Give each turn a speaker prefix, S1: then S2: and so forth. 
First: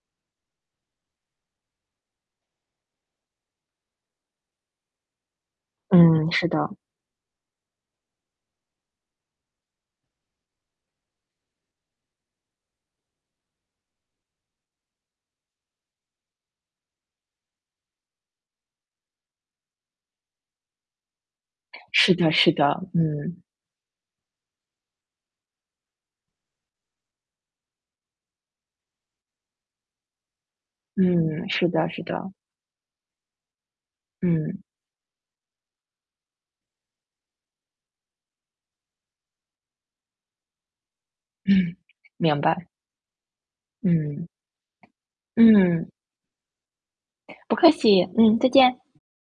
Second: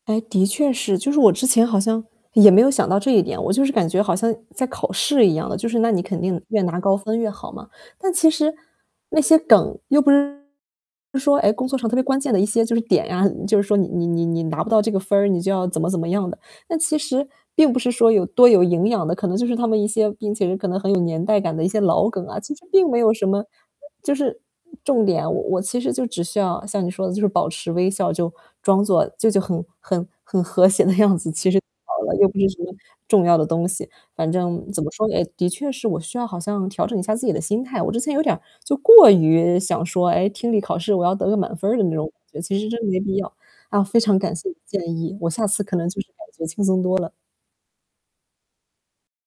S1: 哎，的确是，就是我之前好像也没有想到这一点，我就是感觉好像在考试一样的，就是那你肯
S2: 嗯，
S1: 定
S2: 是
S1: 越
S2: 的。
S1: 拿高分越好嘛，但其实那些梗又不是说，哎，工作上特别关键的一些就是点啊，就是说你你你你拿不到这个分儿，你就要怎么怎么样的。那其实并不是说有多有营养的，可能就是他们一些并且是可能很有年代感的一些老
S2: 是
S1: 梗
S2: 的
S1: 啊，
S2: 是
S1: 其实
S2: 的，
S1: 并没有什么，
S2: 嗯。
S1: 呃，就是重点啊。我我其实就只需要像你说的就是保持微笑，就装作就就很很很和谐的样子，
S2: 嗯，
S1: 其实就
S2: 是的是
S1: 好了，又
S2: 的。
S1: 不是什么重要的东西。反
S2: 嗯。
S1: 正怎么说呢，哎，的确是我需要好像调整一下自己的心态。我之前有点就过于想说，哎，听力考试我要得个满分
S2: 嗯，
S1: 儿的那种，我觉
S2: 明
S1: 得其
S2: 白。
S1: 实真的没必要。啊，非常
S2: 嗯。
S1: 感谢你的建议，我下次可能
S2: 嗯。
S1: 就是感觉轻松多了。
S2: 不客气，嗯，再见。